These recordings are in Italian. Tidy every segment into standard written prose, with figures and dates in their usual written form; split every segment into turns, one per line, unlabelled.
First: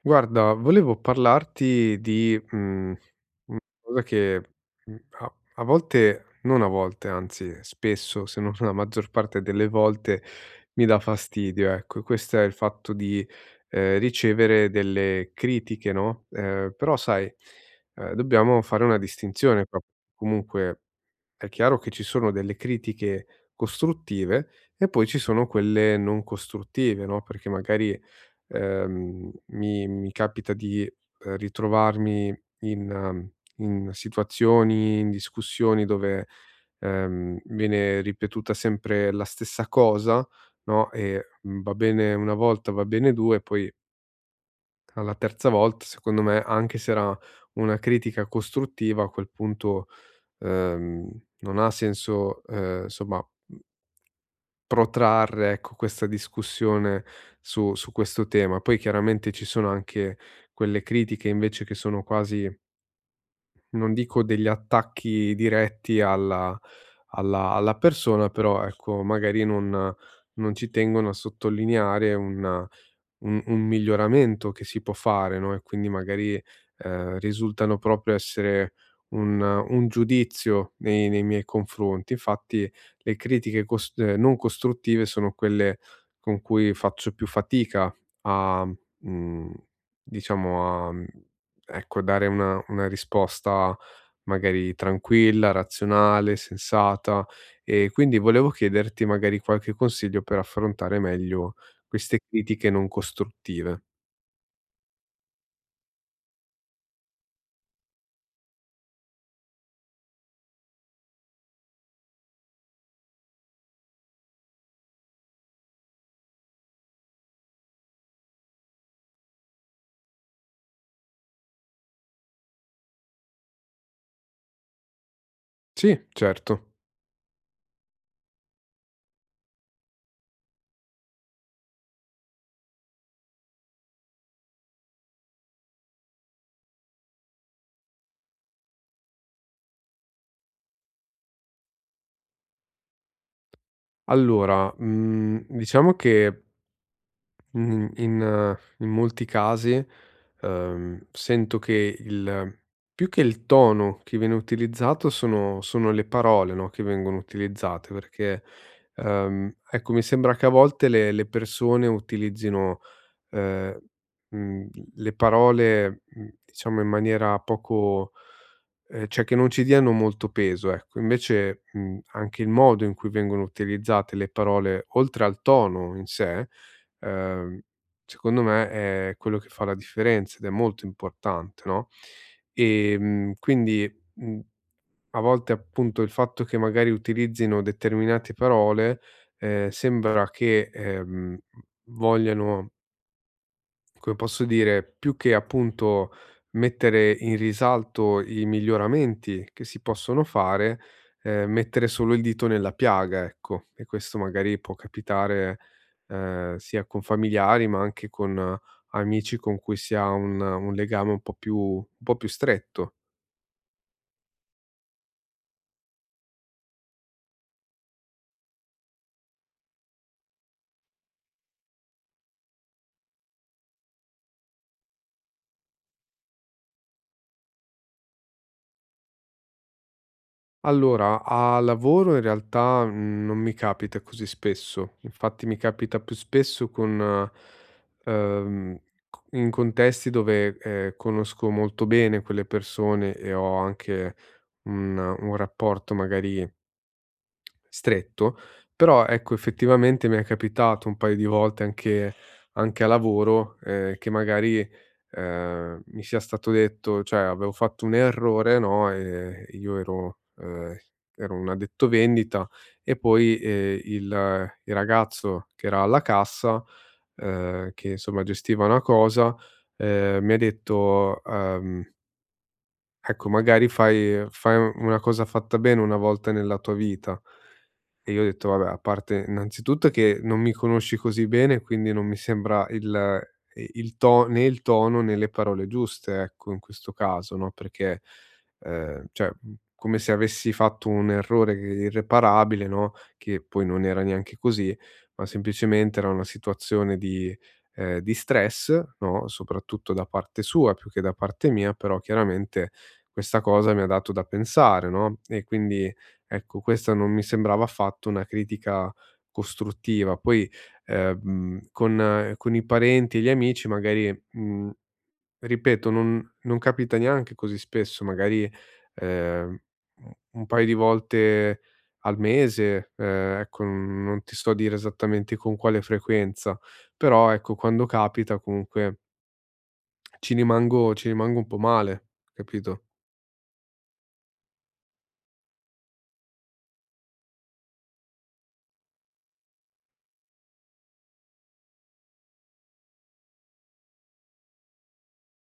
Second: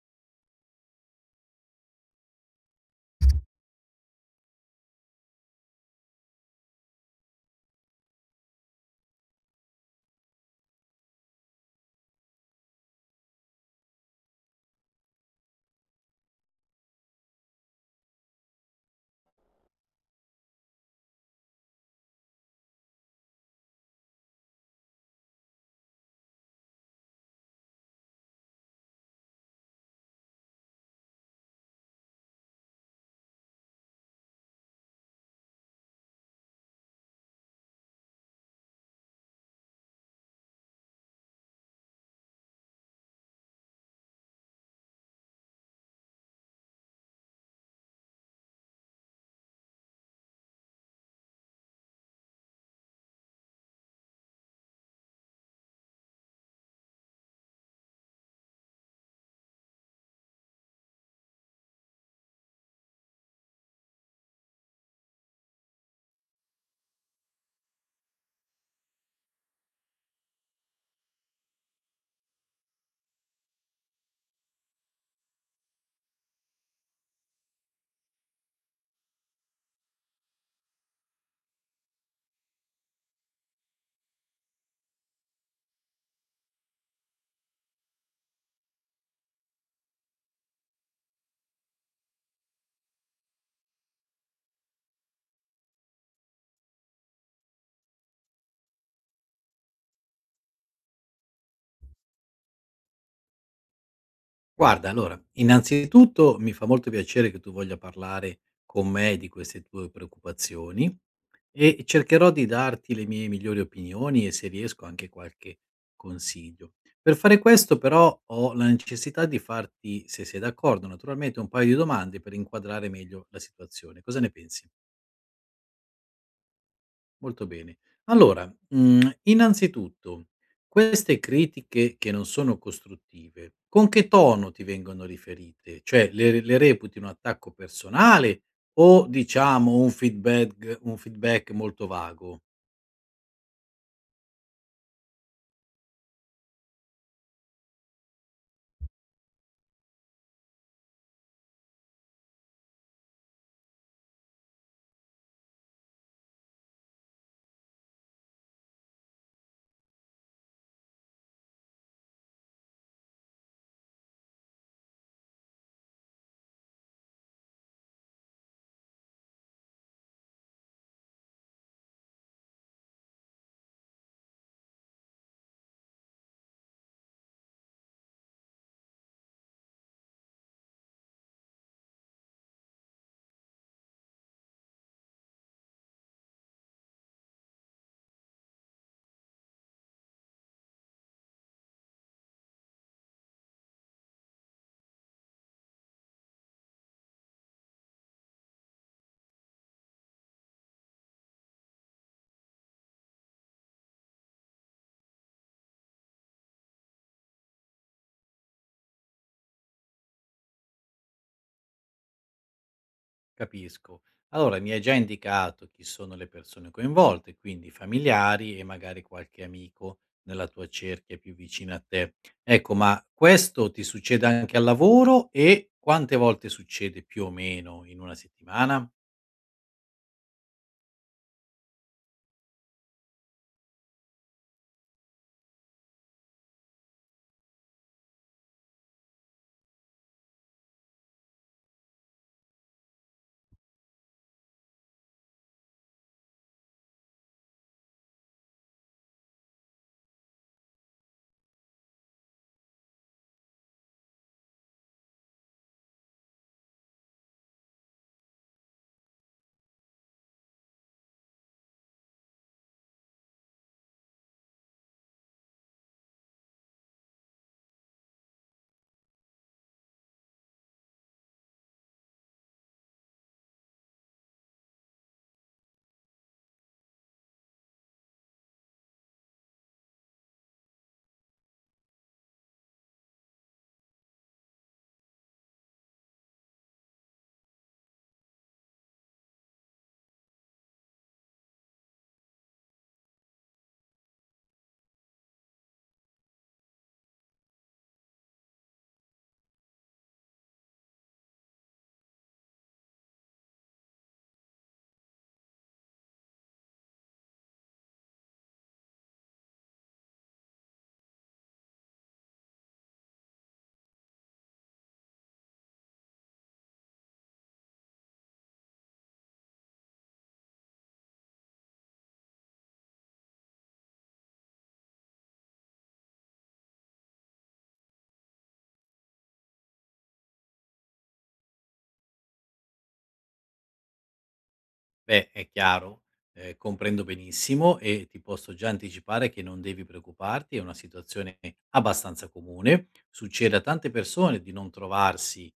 Guarda, volevo parlarti di, cosa che, a volte non a volte, anzi spesso, se non la maggior parte delle volte, mi dà fastidio, ecco. E questo è il fatto di, ricevere delle critiche, no, però sai, dobbiamo fare una distinzione qua. Comunque è chiaro che ci sono delle critiche costruttive e poi ci sono quelle non costruttive, no, perché magari mi capita di, ritrovarmi in in situazioni, in discussioni dove, viene ripetuta sempre la stessa cosa, no, e, va bene 1 volta, va bene 2, poi alla terza volta, secondo me, anche se era una critica costruttiva, a quel punto, ehm, non ha senso, somma protrarre, ecco, questa discussione su questo tema. Poi chiaramente ci sono anche quelle critiche invece che sono quasi, non dico degli attacchi diretti alla alla persona, però ecco magari non ci tengono a sottolineare un un miglioramento che si può fare, no, e quindi magari, risultano proprio essere un giudizio nei miei confronti. Infatti le critiche cos non costruttive sono quelle con cui faccio più fatica a mhmm, diciamo a ecco, dare una risposta magari tranquilla, razionale, sensata. E quindi volevo chiederti magari qualche consiglio per affrontare meglio queste critiche non costruttive.
Guarda, allora, innanzitutto mi fa molto piacere che tu voglia parlare con me di queste tue preoccupazioni e cercherò di darti le mie migliori opinioni e se riesco anche qualche consiglio. Per fare questo però ho la necessità di farti, se sei d'accordo, naturalmente un paio di domande per inquadrare meglio la situazione. Cosa ne pensi?
Sì, certo.
Molto bene. Allora, innanzitutto, queste critiche che non sono costruttive, con che tono ti vengono riferite? Cioè le reputi un attacco personale o diciamo un feedback molto vago?
Allora, diciamo che, mhmm, in in molti casi, sento che il più che il tono che viene utilizzato sono le parole, no, che vengono utilizzate perché, ecco, mi sembra che a volte le persone utilizzino ehm, mhmm, le parole, diciamo in maniera poco cioè che non ci diano molto peso, ecco. Invece, anche il modo in cui vengono utilizzate le parole, oltre al tono in sé, ehm, secondo me è quello che fa la differenza ed è molto importante, no, quindi, a volte appunto il fatto che magari utilizzino determinate parole, sembra che, vogliano come posso dire, più che appunto mettere in risalto i miglioramenti che si possono fare, mettere solo il dito nella piaga, ecco. E questo magari può capitare, sia con familiari, ma anche con amici con cui si ha un legame un po' più stretto.
Capisco. Allora, mi hai già indicato chi sono le persone coinvolte, quindi familiari e magari qualche amico nella tua cerchia più vicina a te. Ecco, ma questo ti succede anche al lavoro e quante volte succede più o meno in una settimana?
Allora, a lavoro in realtà, non mi capita così spesso. Infatti mi capita più spesso con ehm, co in contesti dove, conosco molto bene quelle persone e ho anche un rapporto magari stretto, però ecco effettivamente mi è capitato un paio di volte anche a lavoro, che magari, mi sia stato detto cioè avevo fatto un errore, no, io ero ero un addetto vendita e poi, il ragazzo che era alla cassa, che insomma gestiva una cosa, mi ha detto, "Ecco magari fai una cosa fatta bene una volta nella tua vita". E io ho detto: "Vabbè, a parte innanzitutto che non mi conosci così bene, quindi non mi sembra il to né il tono né le parole giuste, ecco, in questo caso, no, perché, cioè, come se avessi fatto un errore che irreparabile, no, che poi non era neanche così, ma semplicemente era una situazione di stress, no, soprattutto da parte sua più che da parte mia, però chiaramente questa cosa mi ha dato da pensare, no, e quindi ecco, questa non mi sembrava affatto una critica costruttiva. Poi, con i parenti e gli amici magari, ripeto, non capita neanche così spesso, magari, ehm, u un paio di volte al mese, ecco, n non ti so a dire esattamente con quale frequenza, però ecco, quando capita comunque ci rimango un po' male, capito?
Beh, è chiaro, comprendo benissimo e ti posso già anticipare che non devi preoccuparti, è una situazione abbastanza comune. Succede a tante persone di non trovarsi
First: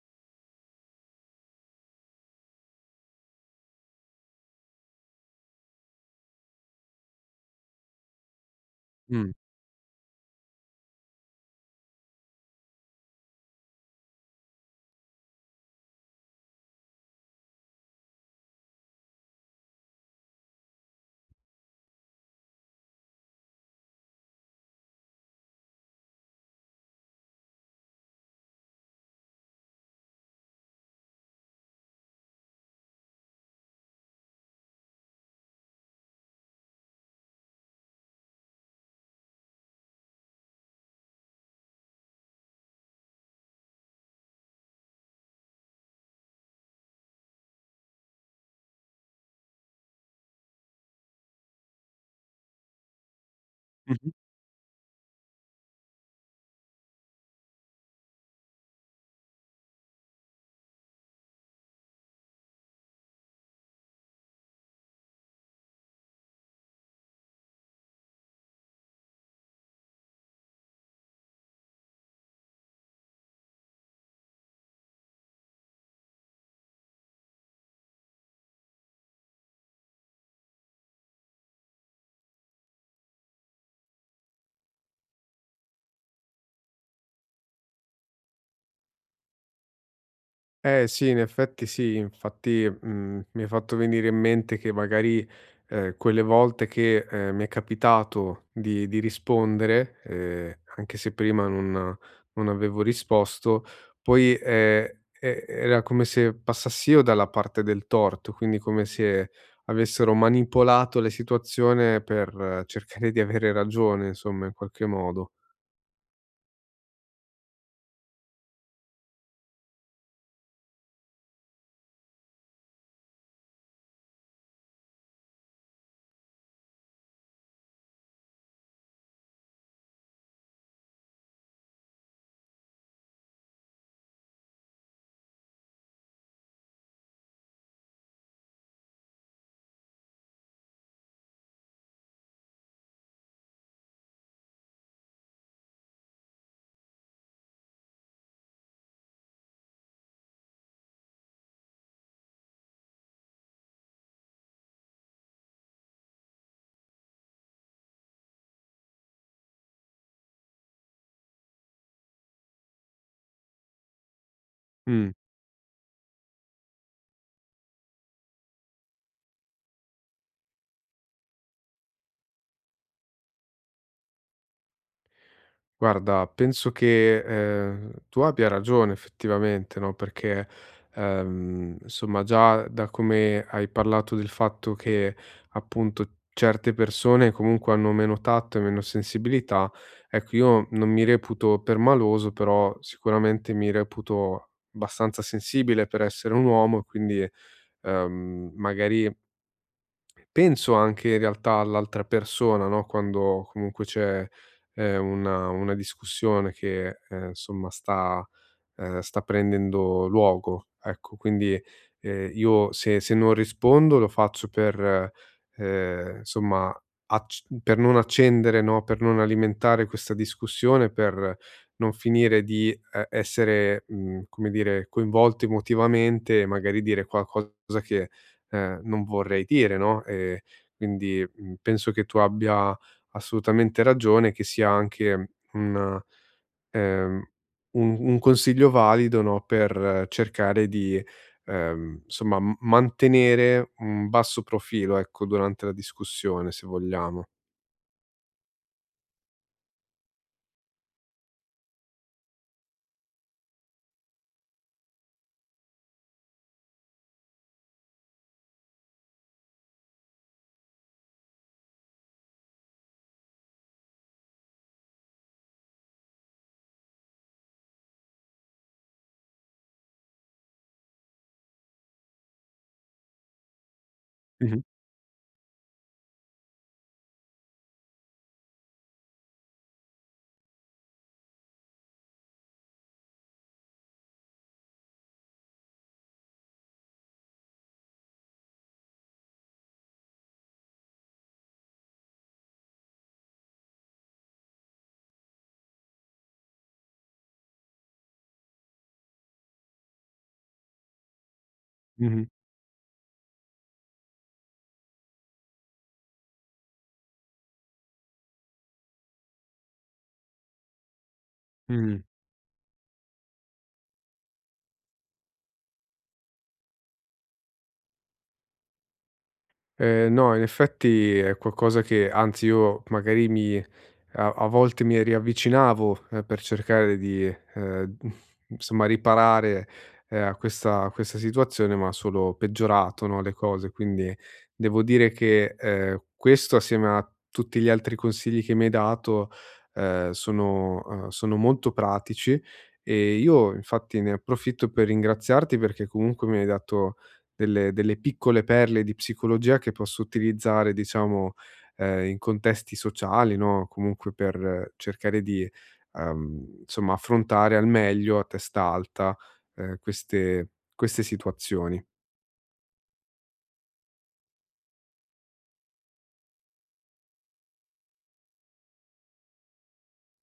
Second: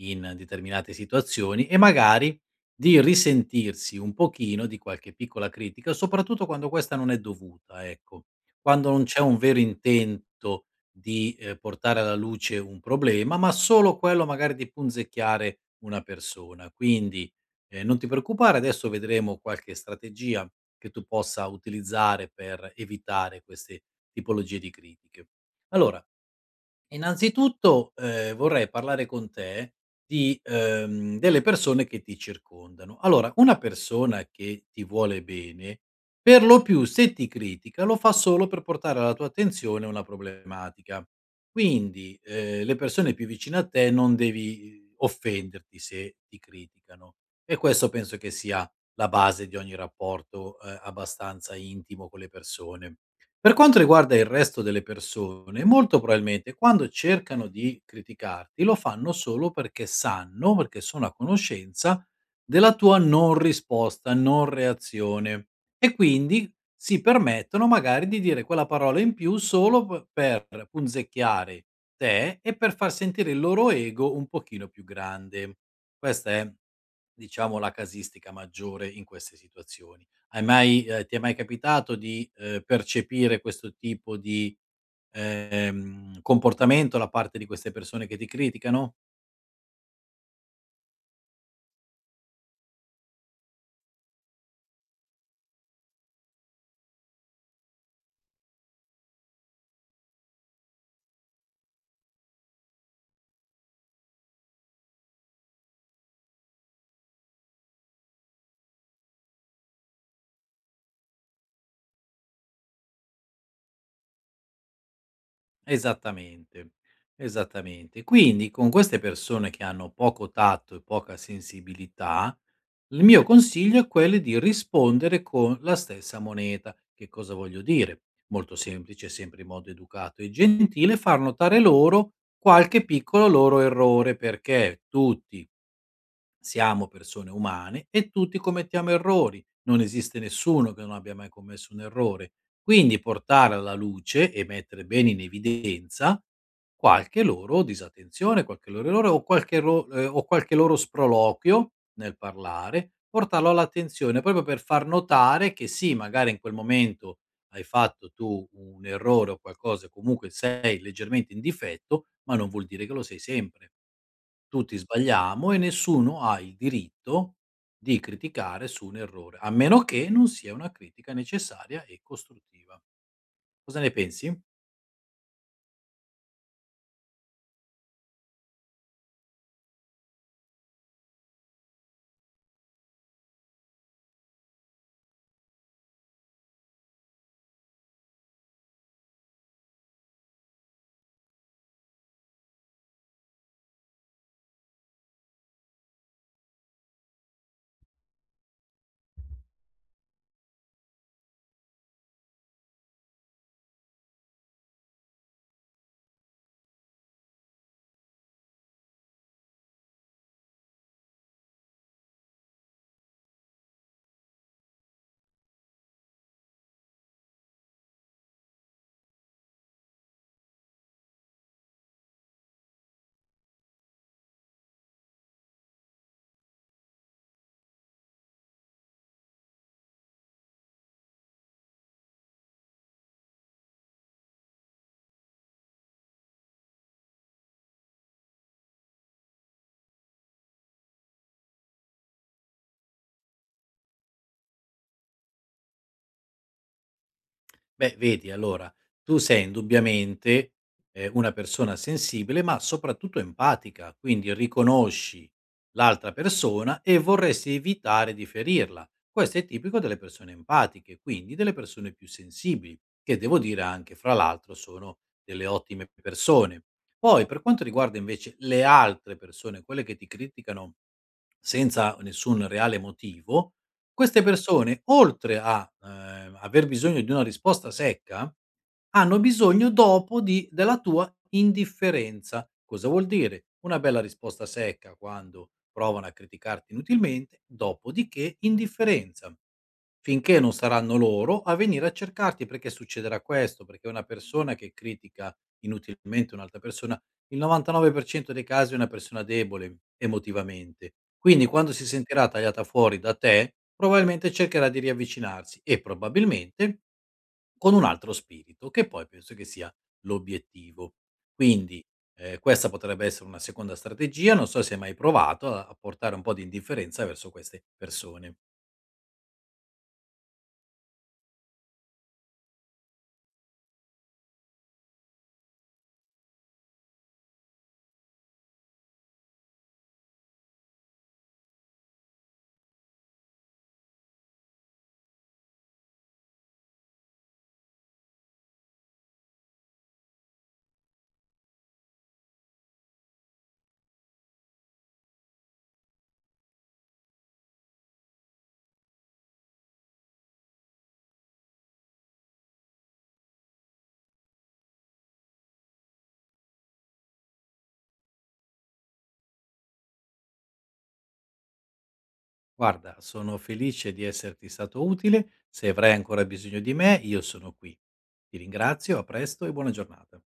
in determinate situazioni e magari di risentirsi un pochino di qualche piccola critica, soprattutto quando questa non è dovuta, ecco. Quando non c'è
Mh.
un vero intento di, portare alla luce un problema, ma solo quello magari di punzecchiare una persona. Quindi non ti preoccupare, adesso vedremo qualche strategia che tu possa utilizzare per evitare queste tipologie di critiche. Allora, innanzitutto, vorrei parlare con te di delle persone che ti circondano. Allora, una persona che ti vuole bene, per lo più se ti critica lo fa solo per portare alla tua attenzione una problematica. Quindi, le persone più vicine a te non devi offenderti se ti criticano e questo penso che sia la base di ogni rapporto, abbastanza intimo con le persone. Per quanto riguarda il resto delle persone, molto probabilmente quando cercano di criticarti lo fanno solo perché sanno, perché sono a conoscenza della tua non risposta, non reazione e quindi si permettono magari di dire quella parola in più solo per punzecchiare te e per far sentire il loro ego un pochino più grande. Questa è, diciamo, la casistica maggiore in queste situazioni. Hai mai ti è mai capitato di, percepire questo tipo di, comportamento da parte di queste persone che ti criticano?
Eh sì, in effetti sì, infatti, mi hai fatto venire in mente che magari, quelle volte che, mi è capitato di rispondere, anche se prima non avevo risposto, poi, e era come se passassi io dalla parte del torto, quindi come se avessero manipolato la situazione per cercare di avere ragione, insomma, in qualche modo.
Esattamente, esattamente. Quindi con queste persone che hanno poco tatto e poca sensibilità, il mio consiglio è quello di rispondere con la stessa moneta. Che cosa voglio dire? Molto semplice, sempre in modo educato e gentile, far notare loro qualche piccolo loro errore, perché tutti siamo persone umane e tutti commettiamo errori, non esiste nessuno che non abbia mai commesso un errore. Quindi portare alla luce e mettere bene in evidenza qualche loro disattenzione, qualche loro errore o qualche, o qualche loro sproloquio nel parlare, portarlo all'attenzione proprio per far notare che sì, magari in quel momento hai fatto tu un errore o qualcosa, comunque sei leggermente in difetto, ma non vuol dire che lo sei sempre. Tutti
Mh.
sbagliamo e nessuno ha il diritto di criticare su un errore, a meno che non sia una critica necessaria e costruttiva. Cosa ne pensi?
Guarda, penso che, tu abbia ragione effettivamente, no, perché, insomma già da come hai parlato del fatto che, appunto, certe persone comunque hanno meno tatto e meno sensibilità, ecco io non mi reputo permaloso, però sicuramente mi reputo abbastanza sensibile per essere un uomo, quindi, magari penso anche in realtà all'altra persona, no, quando comunque c'è, una discussione che, insomma sta sta prendendo luogo, ecco. Quindi, io se non rispondo lo faccio per, insomma, acc per non accendere, no, per non alimentare questa discussione, per non finire di essere, come dire, coinvolto emotivamente e magari dire qualcosa che, non vorrei dire, no, quindi, penso che tu abbia assolutamente ragione, che sia anche un ehm, un consiglio valido, no, per cercare di, insomma, m mantenere un basso profilo, ecco, durante la discussione, se vogliamo.
Beh, vedi, allora, tu sei indubbiamente, una persona sensibile, ma soprattutto empatica, quindi riconosci l'altra persona e vorresti evitare di ferirla. Questo è tipico delle persone empatiche, quindi delle persone più sensibili, che devo dire anche, fra l'altro, sono delle ottime persone. Poi, per quanto riguarda invece le altre persone, quelle che ti criticano senza nessun reale motivo, queste
Mh-mh,
persone oltre a, aver bisogno di una risposta secca, hanno bisogno dopo di della tua indifferenza. Cosa vuol dire? Una bella risposta secca quando provano a criticarti inutilmente, dopodiché indifferenza, finché non saranno loro a venire a cercarti perché succederà questo, perché una persona che critica inutilmente un'altra persona il 99% dei casi è una persona debole emotivamente, quindi quando si
mh-mh,
sentirà tagliata fuori da te, probabilmente cercherà di riavvicinarsi e probabilmente con un altro spirito, che poi penso che sia l'obiettivo. Quindi,
mh.
questa potrebbe essere una seconda strategia, non so se hai mai provato a portare un po' di indifferenza verso queste persone.
No, in effetti è qualcosa che anzi io magari mi a volte mi riavvicinavo, per cercare di, ehm, insomma riparare, a questa situazione, ma ha solo peggiorato, no, le cose. Quindi devo dire che, questo assieme a tutti gli altri consigli che mi hai dato, sono sono molto pratici e io infatti ne approfitto per ringraziarti perché comunque mi hai dato delle piccole perle di psicologia che posso utilizzare, diciamo, in contesti sociali, no, comunque per cercare di, insomma affrontare al meglio a testa alta, queste situazioni.
Guarda, sono felice di esserti stato utile, se avrai ancora bisogno di me, io sono qui. Ti ringrazio, a presto e buona giornata.